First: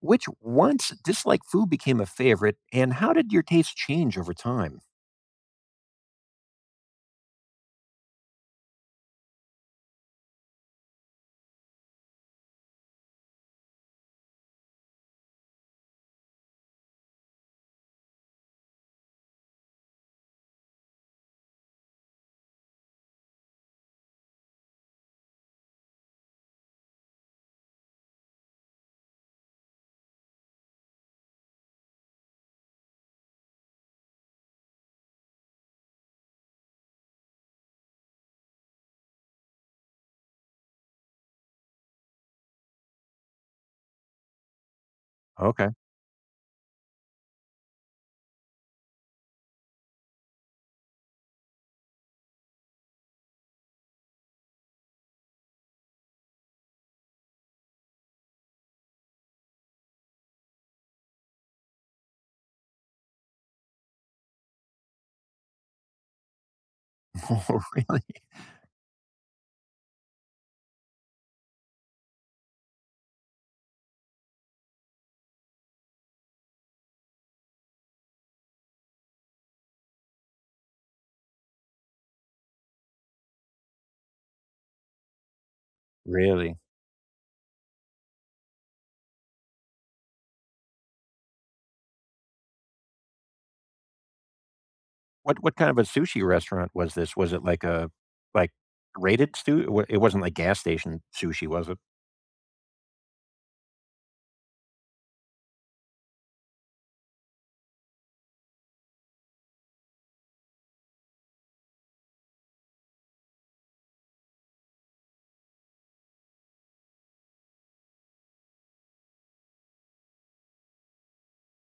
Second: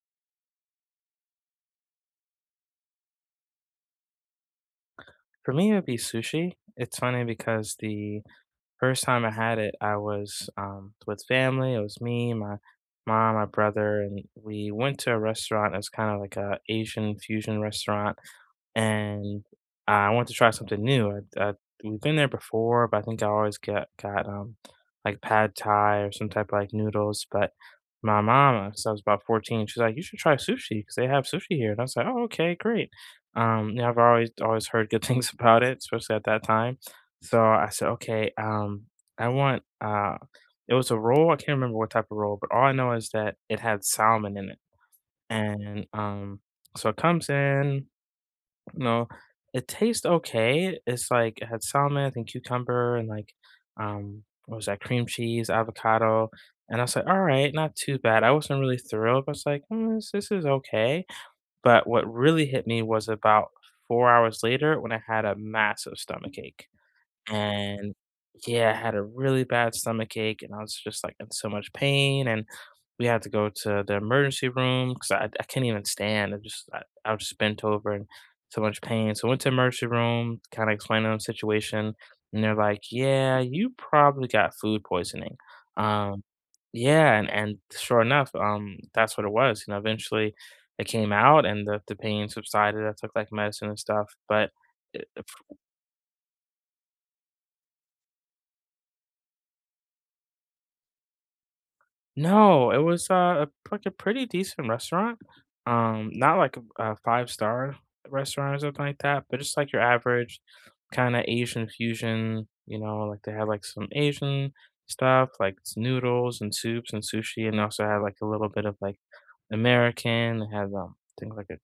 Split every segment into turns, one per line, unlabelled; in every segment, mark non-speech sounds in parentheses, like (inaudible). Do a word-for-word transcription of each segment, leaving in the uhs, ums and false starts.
Which once disliked food became a favorite, and how did your taste change over time?
For me, it would be sushi. It's funny because the first time I had it, I was um, with family. It was me, my mom, my brother, and we went to a restaurant. It was kind of like a Asian fusion restaurant. And I want to try something new. I, I we've been there before, but I think I always get got um like pad thai or some type of like noodles. But my mom, since I was about fourteen, she's like, "You should try sushi because they have sushi here." And I was like, "Oh, okay, great." Um, you know, I've always always heard good (laughs) things about it, especially at that time. So I said, "Okay, um, I want uh." It was a roll. I can't remember what type of roll, but all I know is that it had salmon in it.
Okay.
And um, so it comes in. No, it tastes okay. It's like it had salmon and cucumber and like um what was that, cream cheese, avocado. And I was like, all right, not too bad. I wasn't really thrilled, but I was like, "Mm, this, this is okay. But what really hit me was about four hours later when I had a massive stomach ache.
(laughs) Oh,
And
really?
yeah, I had a really bad stomach ache and I was just like in so much pain. And we had to go to the emergency room because I, I can't even stand. I just I, I was just bent over and so much pain. So I went to emergency room, kind of explained them the situation, and they're like, "Yeah, you probably got food poisoning." Um,
Really?
yeah, and and sure enough, um, that's what it was. You know, eventually it came out and the the pain subsided. I took like medicine and stuff, but. eh,
What what kind of a sushi restaurant was this? Was it like a like rated stu it wasn't like gas station sushi, was it?
No, it was, uh, a like, a pretty decent restaurant. Um, not like a a five-star restaurant or something like that, but just, like, your average kinda Asian fusion, you know, like, they had, like, some Asian stuff, like, s noodles and soups and sushi, and also had, like, a little bit of, like, American. They had, um, I think, like, a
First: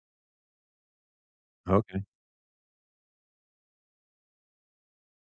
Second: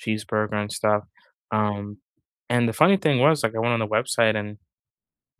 cheeseburger and stuff. Um,
Okay.
and the funny thing was, like, I went on the website and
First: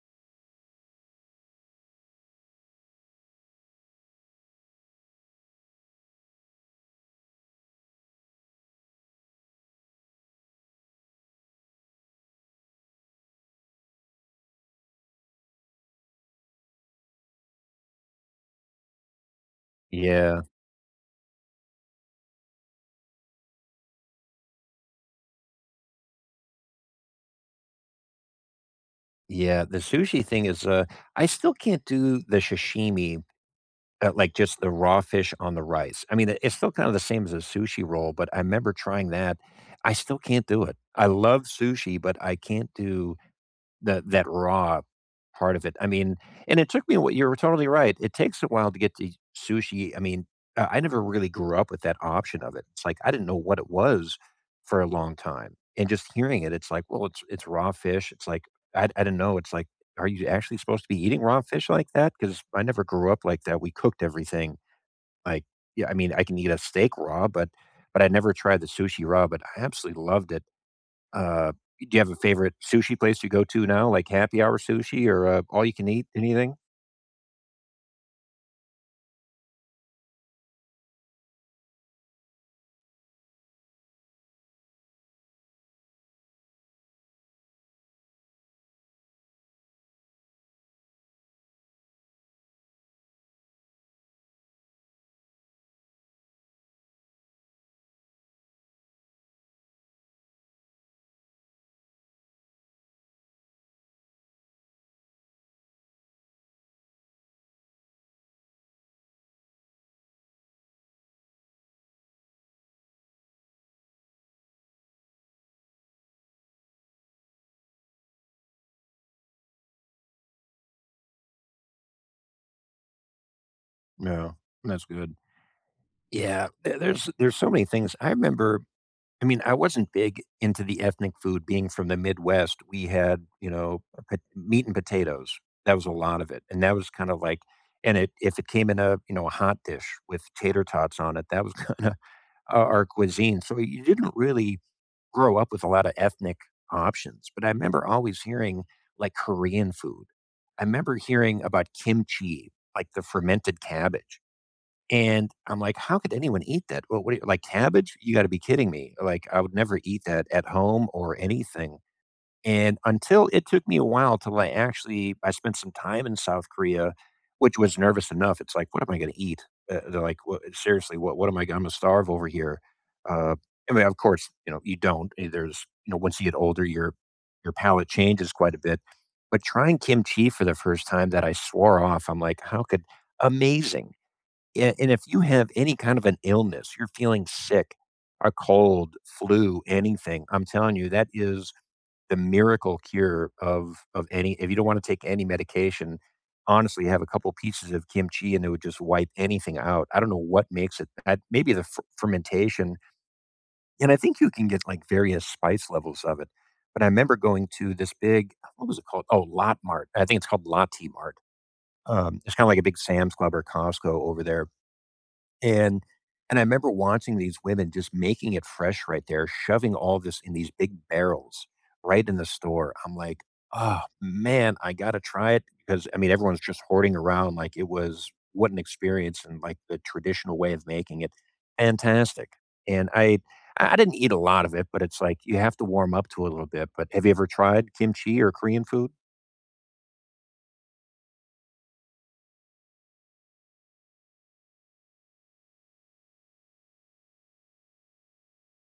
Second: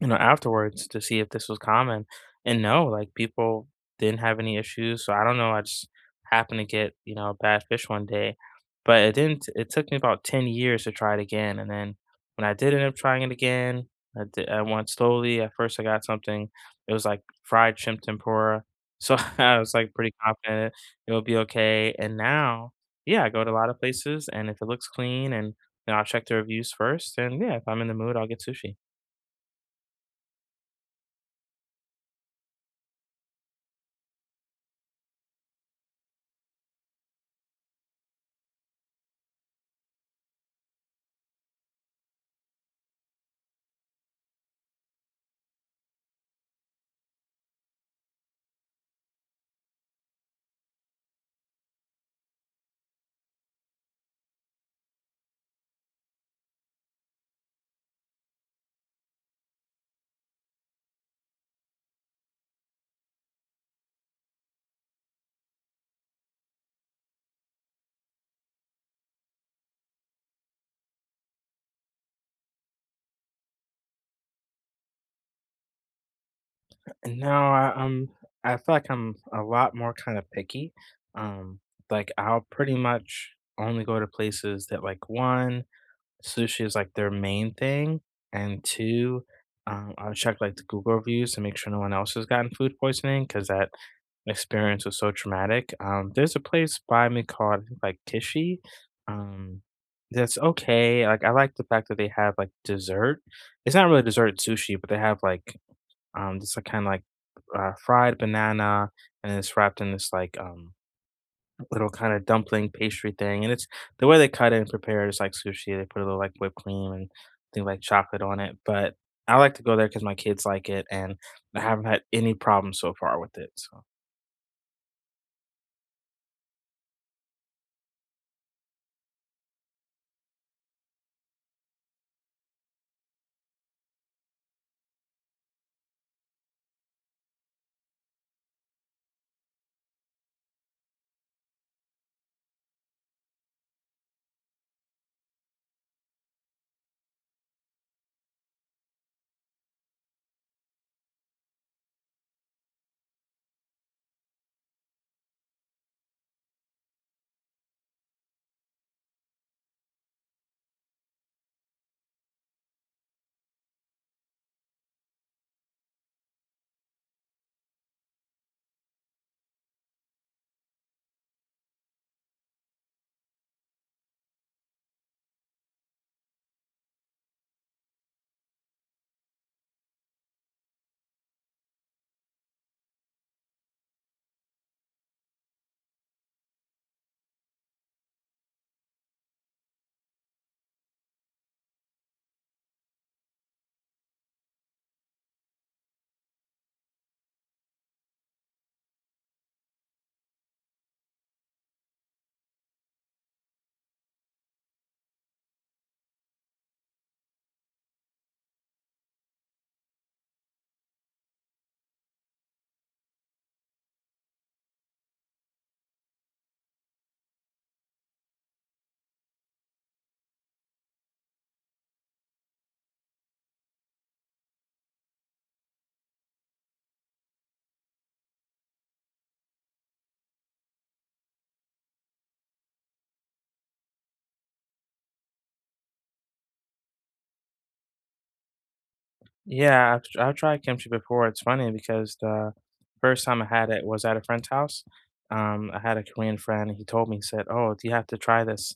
you know, afterwards to see if this was common. And no, like people didn't have any issues. So I don't know. I just happened to get, you know, a bad fish one day. But it didn't, it took me about ten years to try it again. And then when I did end up trying it again, I, did, I went slowly. At first, I got something, it was like fried shrimp tempura. So (laughs) I was like pretty
Yeah.
confident it'll be okay. And now, yeah, I go to a lot of places and if it looks clean and you know, I'll check the reviews first. And yeah, if I'm in the mood, I'll get sushi.
Yeah, the sushi thing is, uh I still can't do the sashimi, uh, like just the raw fish on the rice. I mean, it it's still kind of the same as a sushi roll, but I remember trying that. I still can't do it. I love sushi, but I can't do that that raw part of it. I mean, and it took me a wh you're totally right. It takes a while to get to sushi. I mean, uh, I never really grew up with that option of it. It's like, I didn't know what it was for a long time, and just hearing it, it's like, well, it's it's raw fish. It's like, I I don't know. It's like, are you actually supposed to be eating raw fish like that? Because I never grew up like that. We cooked everything. Like, yeah, I mean, I can eat a steak raw, but but I never tried the sushi raw, but I absolutely loved it. Uh, do you have a favorite sushi place you go to now, like happy hour sushi or uh, all you can eat? Anything?
No, I, um, I feel like I'm a lot more kind of picky. Um, like I'll pretty much only go to places that like one, sushi is like their main thing, and two, um, I'll check like the Google reviews to make sure no one else has gotten food poisoning because that experience was so traumatic. Um, there's a place by me called I think, like Kishi. Um, that's okay. Like I like the fact that they have like dessert. It's not really dessert sushi, but they have like um, just a kind of like uh, fried banana, and it's wrapped in this like um little kind of dumpling pastry thing. And it's the way they cut it and prepare it is like sushi. They put a little like whipped cream and thing like chocolate on it. But I like to go there because my kids like it, and I haven't had any problems so far with it. So.
No, that's good. Yeah, there- there's there's so many things. I remember. I mean, I wasn't big into the ethnic food. Being from the Midwest, we had, you know, pot- meat and potatoes. That was a lot of it, and that was kind of like, and it if it came in a, you know, a hot dish with tater tots on it, that was (laughs) kind of our our cuisine. So you didn't really grow up with a lot of ethnic options, but I remember always hearing like Korean food. I remember hearing about kimchi, like the fermented cabbage. And I'm like, how could anyone eat that? Well, what, do you- like cabbage? You got to be kidding me. Like, I would never eat that at home or anything and until it took me a while till I actually I spent some time in South Korea, which was nervous enough. It's like, what am I going to eat? Uh, they're like, "Wha- seriously, what what am I? I'm gonna starve over here. Uh, I mean, of course, you know, you don't. Eh, there's, you know, once you get older, your your palate changes quite a bit. But trying kimchi for the first time that I swore off, I'm like, how could amazing? Yeah, and if you have any kind of an illness, you're feeling sick, a cold, flu, anything, I'm telling you, that is the miracle cure of of any if you don't want to take any medication, honestly, have a couple pieces of kimchi and it would just wipe anything out. I don't know what makes it that maybe the f- fermentation, and I think you can get like various spice levels of it. But I remember going to this big, what was it called? Oh, Lot Mart. I think it's called Lati Mart. Um, it's kind of like a big Sam's Club or Costco over there and and I remember watching these women just making it fresh right there, shoving all this in these big barrels right in the store. I'm like, "Oh, man, I gotta try it," because, I mean, everyone's just hoarding around like it was what an experience and, like, the traditional way of making it. Fantastic. And I I didn't eat a lot of it, but it's like you have to warm up to it a little bit, but have you ever tried kimchi or Korean food?
Yeah, I've, tr- I've tried kimchi before. It's funny because the first time I had it was at a friend's house. Um, I had a Korean friend. And he told me, he said, "Oh, do you have to try this?"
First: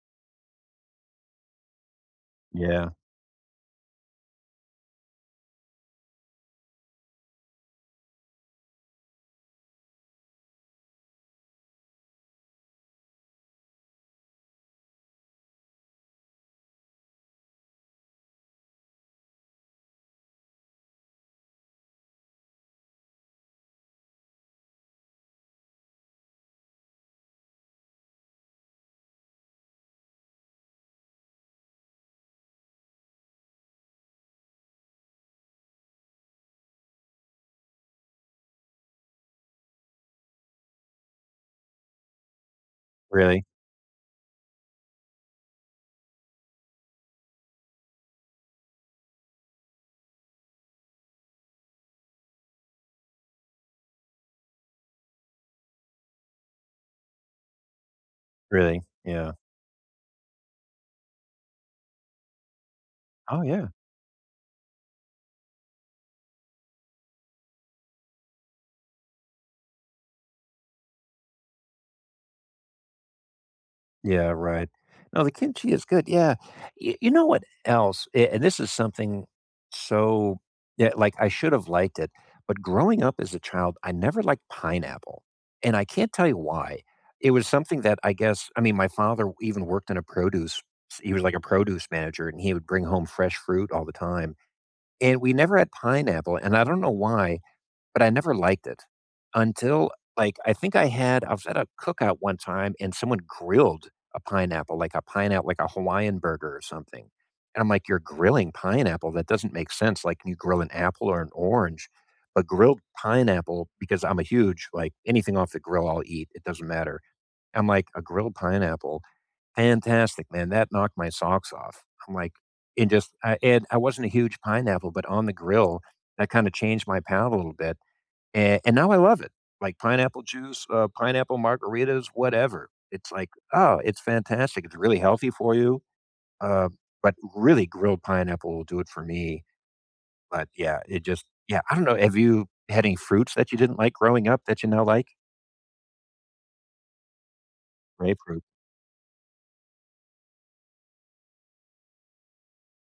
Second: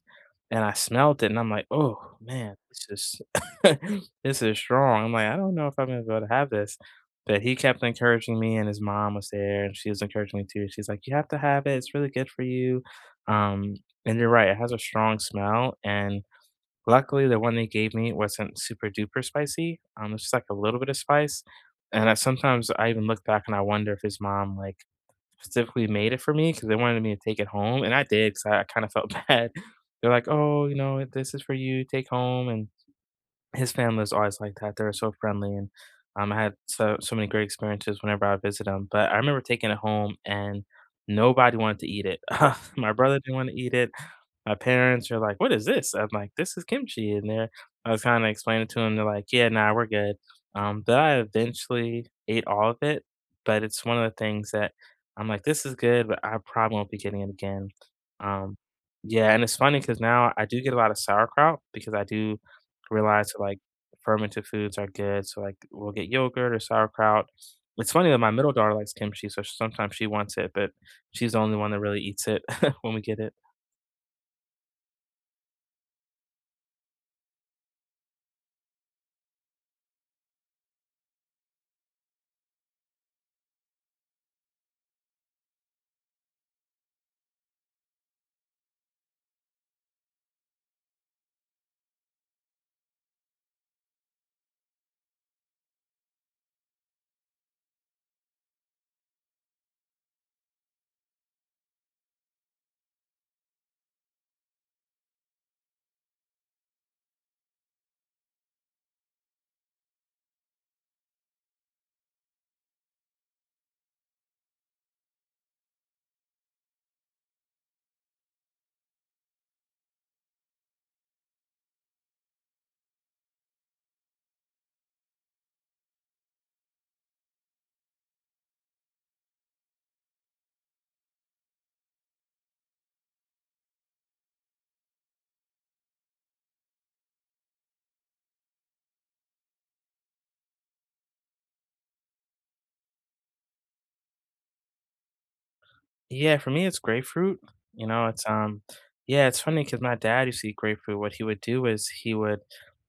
And I smelled it, and I'm like, "Oh man, this
Yeah.
is (laughs) this is strong." I'm like, "I don't know if I'm gonna be able to have this," but he kept encouraging me, and his mom was there, and she was encouraging me too. She's like, "You have to have it. It's really good for you." Um, and you're right; it has a strong smell, and luckily, the one they gave me wasn't super duper spicy, um, it's just, like, a little bit of spice, and I sometimes I even look back and I wonder if his mom, like, specifically made it for me because they wanted me to take it home, and I did because I kinda felt (laughs) bad. They're like, "Oh, you know, this is for you, take home," and his family is always like that, they are so friendly, and, um, I had so so many great experiences whenever I visit them. But I remember taking it home and nobody wanted to eat it. (laughs) My brother didn't
Really?
wanna eat it, my parents are like, "What is this?" I'm like, "This is kimchi," and they're I was kinda explaining to them. 'Em, they're like, "Yeah, nah, we're good." Um, but I eventually ate all of it, but it's one of the things that I'm like, "This is good, but I probably won't be getting it again." Um,
Really? Yeah.
yeah, and it's funny because now I do get a lot of sauerkraut because I do realize that,
Oh,
like,
yeah.
fermented foods are good, so, like, we'll get yogurt or sauerkraut. It's funny that my middle daughter likes kimchi, so sometimes she wants it, but she's the only one that really eats it (laughs) when we get it.
Yeah, right. No, the kimchi is good, yeah. Y you know what else? A and this is something so yeah, like, I should have liked it, but growing up as a child, I never liked pineapple, and I can't tell you why. It was something that I guess I mean, my father even worked in a produce he was like a produce manager, and he would bring home fresh fruit all the time, and we never had pineapple, and I don't know why, but I never liked it until, like, I think I had I was at a cookout one time and someone grilled a pineapple, like a pineapple like a Hawaiian burger or something. And I'm like, "You're grilling pineapple? That doesn't make sense. Like, can you grill an apple or an orange, but grilled pineapple" because I'm a huge like, anything off the grill I'll eat, it doesn't matter. I'm like, "A grilled pineapple? Fantastic, man. That knocked my socks off." I'm like and just I and I wasn't a huge pineapple, but on the grill, that kinda changed my palate a little bit. And and now I love it, like pineapple juice, uh, pineapple margaritas, whatever. It's like, oh, it's fantastic. It's really healthy for you. Uh, but really, grilled pineapple will do it for me. But yeah, it just, yeah, I don't know. Have you had any fruits that you didn't like growing up that you now like?
Yeah, for me, it's grapefruit. You know, it's
Grapefruit.
um, Yeah, it's funny because my dad used to eat grapefruit. What he would do is he would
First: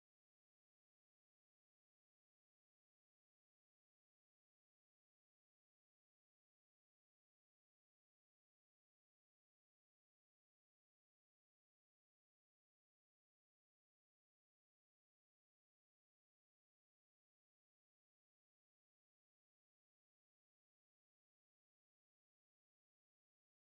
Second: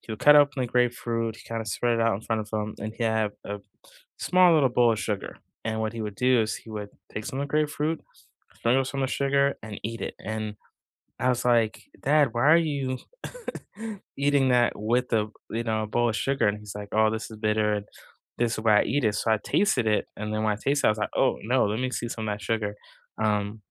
he would cut open the grapefruit, he kind of spread it out in front of him, and he had a small little bowl of sugar. And what he would do is he would take some of the grapefruit, sprinkle some of the sugar, and eat it. And I was like, Dad, why are you (laughs) eating that with a you know a bowl of sugar? And he's like, Oh, this is bitter, and this is why I eat it. So I tasted it, and then when I tasted, it, I was like, Oh no, let me see some of that sugar. Um,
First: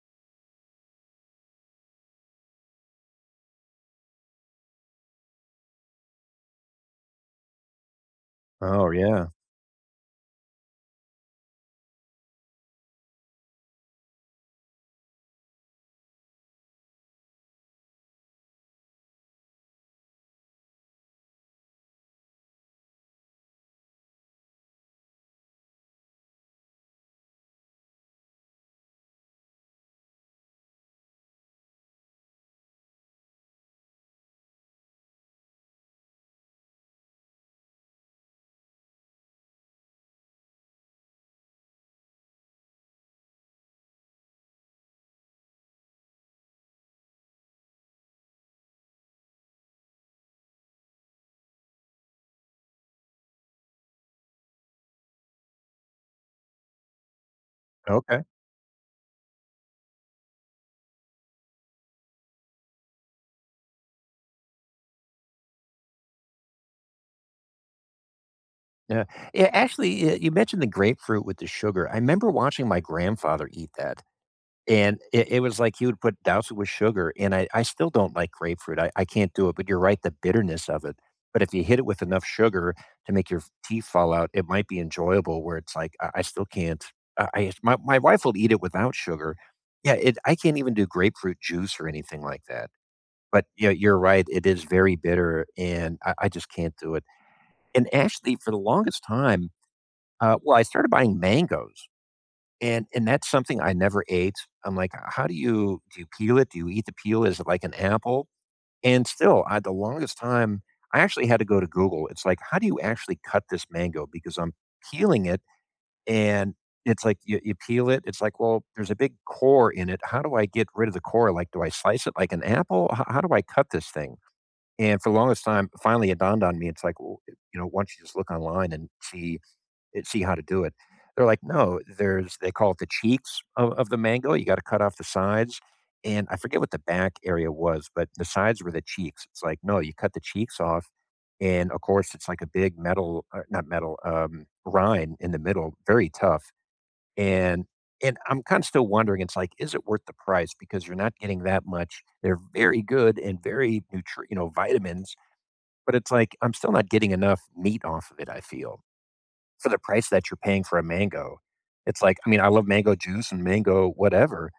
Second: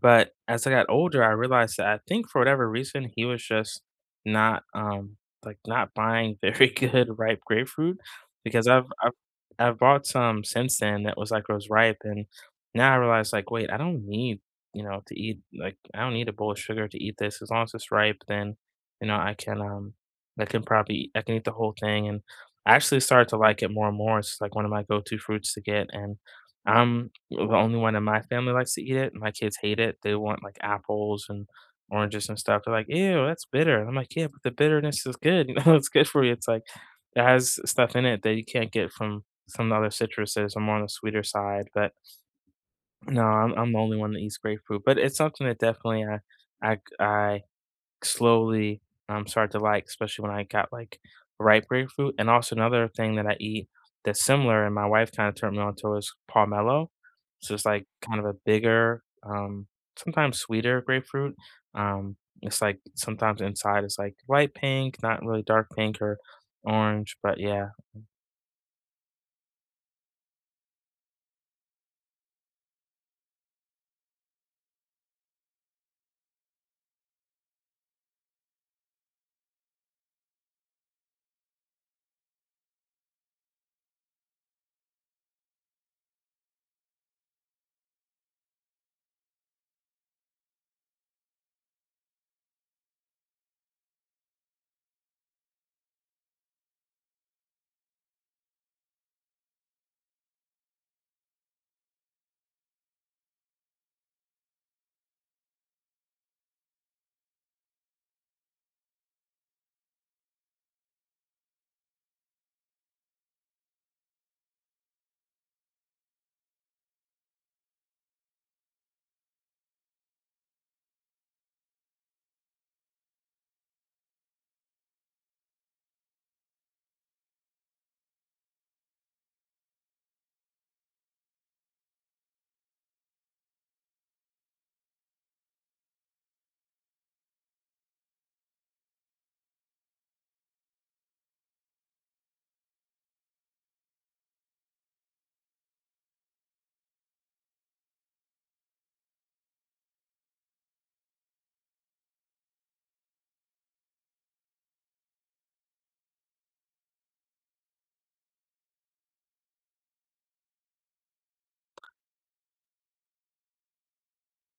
but as I got older, I realized that I think for whatever reason, he was just not um like not buying very (laughs) good ripe grapefruit because I've
Oh,
I've
yeah.
I've bought some since then that was like it was ripe and now I realize like wait, I don't need, you know, to eat like I don't need a bowl of sugar to eat this. As long as it's ripe, then you know, I can um I can probably I can eat the whole thing and I actually started to like it more and more. It's like one of my go-to fruits to get and I'm the only one in my family likes to eat it. My kids hate it. They want like apples and oranges and stuff. They're like, "Ew, that's bitter." And I'm like, "Yeah, but the bitterness is good. (laughs) You know, it's good for you." It's like it has stuff in it that you can't get from some other citruses. I'm more on the sweeter side, but no, I'm I'm the only one that eats grapefruit. But it's something that definitely I I I slowly, um, start to like, especially when I got like ripe grapefruit. And also another thing that I eat that's similar and my wife kind of turned me on to is pomelo. So it's like kind
Okay.
of a bigger, um, sometimes sweeter grapefruit. Um, it's like sometimes inside it's like light pink, not really dark pink or orange, but yeah.
Yeah. Yeah. Actually, y- you mentioned the grapefruit with the sugar. I remember watching my grandfather eat that, and it it was like he would put douse it with sugar, and I I still don't like grapefruit, I I can't do it, but you're right, the bitterness of it. But if you hit it with enough sugar to make your teeth fall out, it might be enjoyable where it's like, I I still can't. I I my my wife will eat it without sugar. Yeah, it I can't even do grapefruit juice or anything like that. But, yeah, you're right, it is very bitter, and I I just can't do it. And actually, for the longest time, uh well, I started buying mangoes. And and that's something I never ate. I'm like, how do you do you peel it? Do you eat the peel? Is it like an apple? And still, I the longest time I actually had to go to Google. It's like, how do you actually cut this mango? Because I'm peeling it and it's like you, you peel it. It's like, well, there's a big core in it. How do I get rid of the core? Like, do I slice it like an apple? How, how do I cut this thing? And for the longest time, finally it dawned on me. It's like, well, you know, why don't you just look online and see and see how to do it. They're like, no, there's they call it the cheeks of, of the mango. You got to cut off the sides. And I forget what the back area was, but the sides were the cheeks. It's like, no, you cut the cheeks off. And of course, it's like a big metal, uh, not metal, um, rind in the middle, very tough. And and I'm kind of still wondering, it's like, is it worth the price? Because you're not getting that much. They're very good and very nutri, you know, vitamins, but it's like I'm still not getting enough meat off of it. I feel for the price that you're paying for a mango. It's like, I mean, I love mango juice and mango whatever,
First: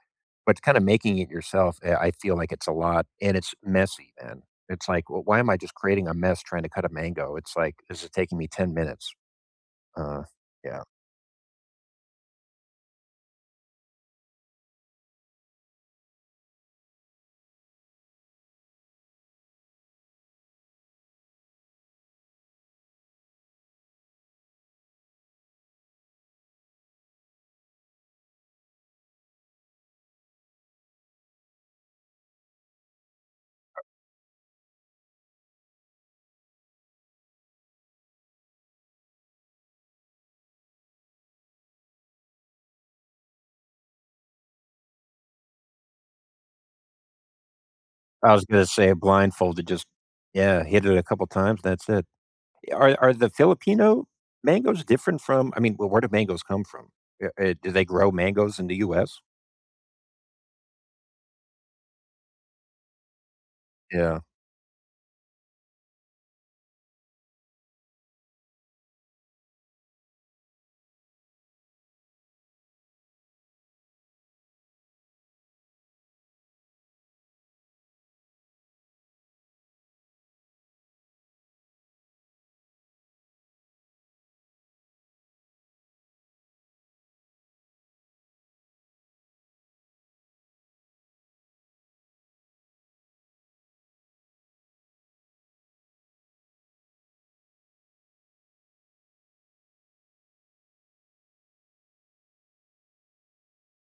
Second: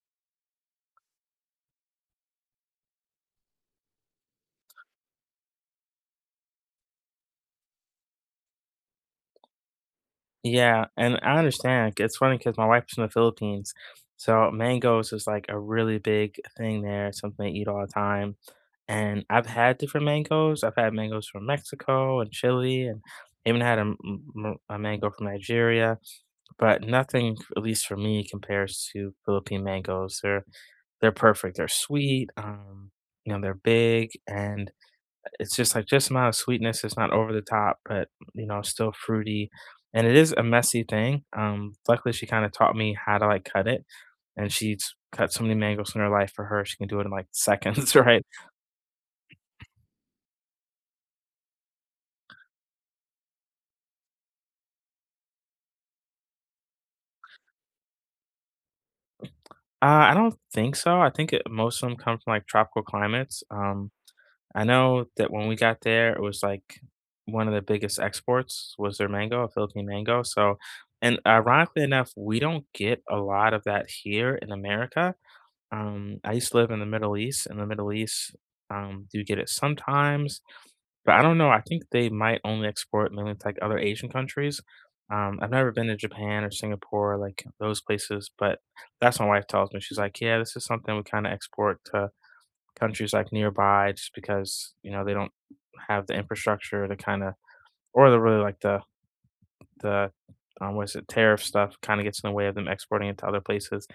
but kind of making it yourself, eh, I feel like it's a lot and it's messy, man. It's like, well, why am I just creating a mess trying to cut a mango? It's like, this is taking me ten minutes. Uh, yeah.
Yeah, and I understand. It's funny because my wife's from the Philippines, so mangoes is like a really big thing there, something they eat all the time. And I've had different mangoes. I've had mangoes from Mexico and Chile, and even had a, m- m- a mango from Nigeria, but nothing, at least for me, compares to Philippine mangoes. They're they're perfect. They're sweet. Um, you know, they're big, and it's just like just amount of sweetness. It's not over the top, but you know, still fruity. And it is a messy thing. Um, luckily, she kind of taught me how to like cut it, and she's cut so many mangoes in her life. For her, she can do it in like (laughs) seconds, right?
I was going to say blindfolded, just, yeah, hit it a couple times. That's it. Are, are the Filipino mangoes different from, I mean, well, where do mangoes come from? Eh, eh, do they grow mangoes in the U S?
Uh, I don't think so. I think it, most of them come from like tropical climates. Um,
Yeah,
I know that when we got there, it was like one of the biggest exports was their mango, Philippine mango. So, and ironically enough, we don't get a lot of that here in America. Um, I used to live in the Middle East. In the Middle East, um, you get it sometimes, but I don't know, I think they might only export mainly to, like, other Asian countries. Um, I've never been to Japan or Singapore, like, those places, but that's what my wife tells me. She's like, "Yeah, this is something we kinda export to countries, like, nearby just because, you know, they don't have the infrastructure to kinda or the really, like, the the, um, what is it, tariff stuff kind of gets in the way of them exporting it to other places.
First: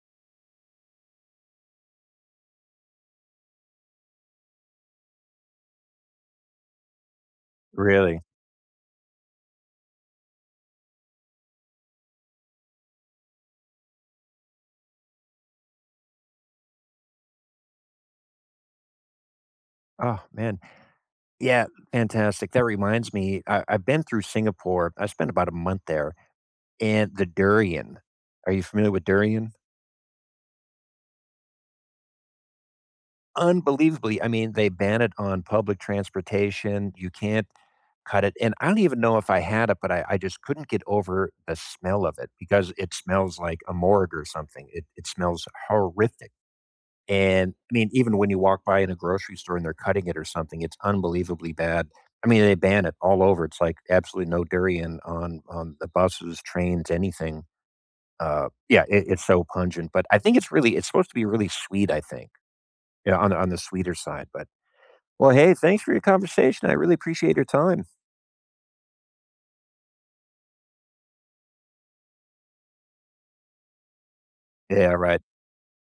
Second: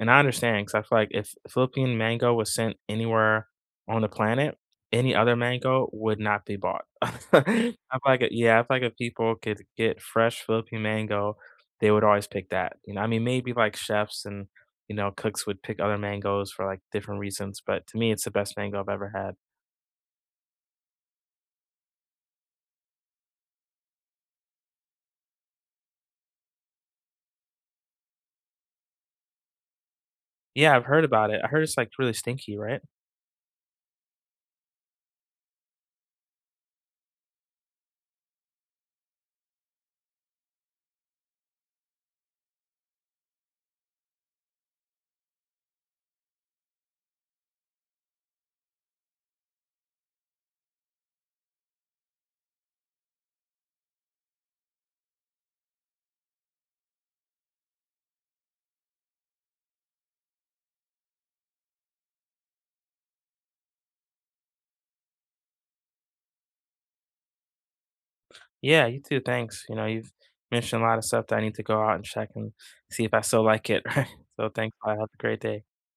And I understand because I feel like if Philippine mango was sent anywhere on the planet, any other mango would not be bought. (laughs) I feel
really.
like, it- yeah, I feel like if people could get fresh Philippine mango, they would always pick that. You know, I mean, maybe like chefs and, you know, cooks would pick other mangoes for like different reasons, but to me, it's the best mango I've ever had.
Oh, man. Yeah, fantastic. That reminds me, I, I've been through Singapore. I spent about a month there, and the durian. Are you familiar with durian?
Yeah, I've heard about it. I heard it's like really stinky, right?
Unbelievably, I mean, they ban it on public transportation. You can't cut it. And I don't even know if I had it, but I, I just couldn't get over the smell of it because it smells like a morgue or something. It, it smells horrific. And I mean, even when you walk by in a grocery store and they're cutting it or something, it's unbelievably bad. I mean, they ban it all over. It's like absolutely no durian on on the buses, trains, anything. Uh, yeah, it, it's so pungent. But I think it's really it's supposed to be really sweet. I think yeah, on the- on the sweeter side. But well, hey, thanks for your conversation. I really appreciate your time.
Yeah, you too. Thanks. You know, you've mentioned a lot of stuff that I need to go out and check and see if I still like it. (laughs) Right. So thanks. I
Yeah,
have a
right.
great day.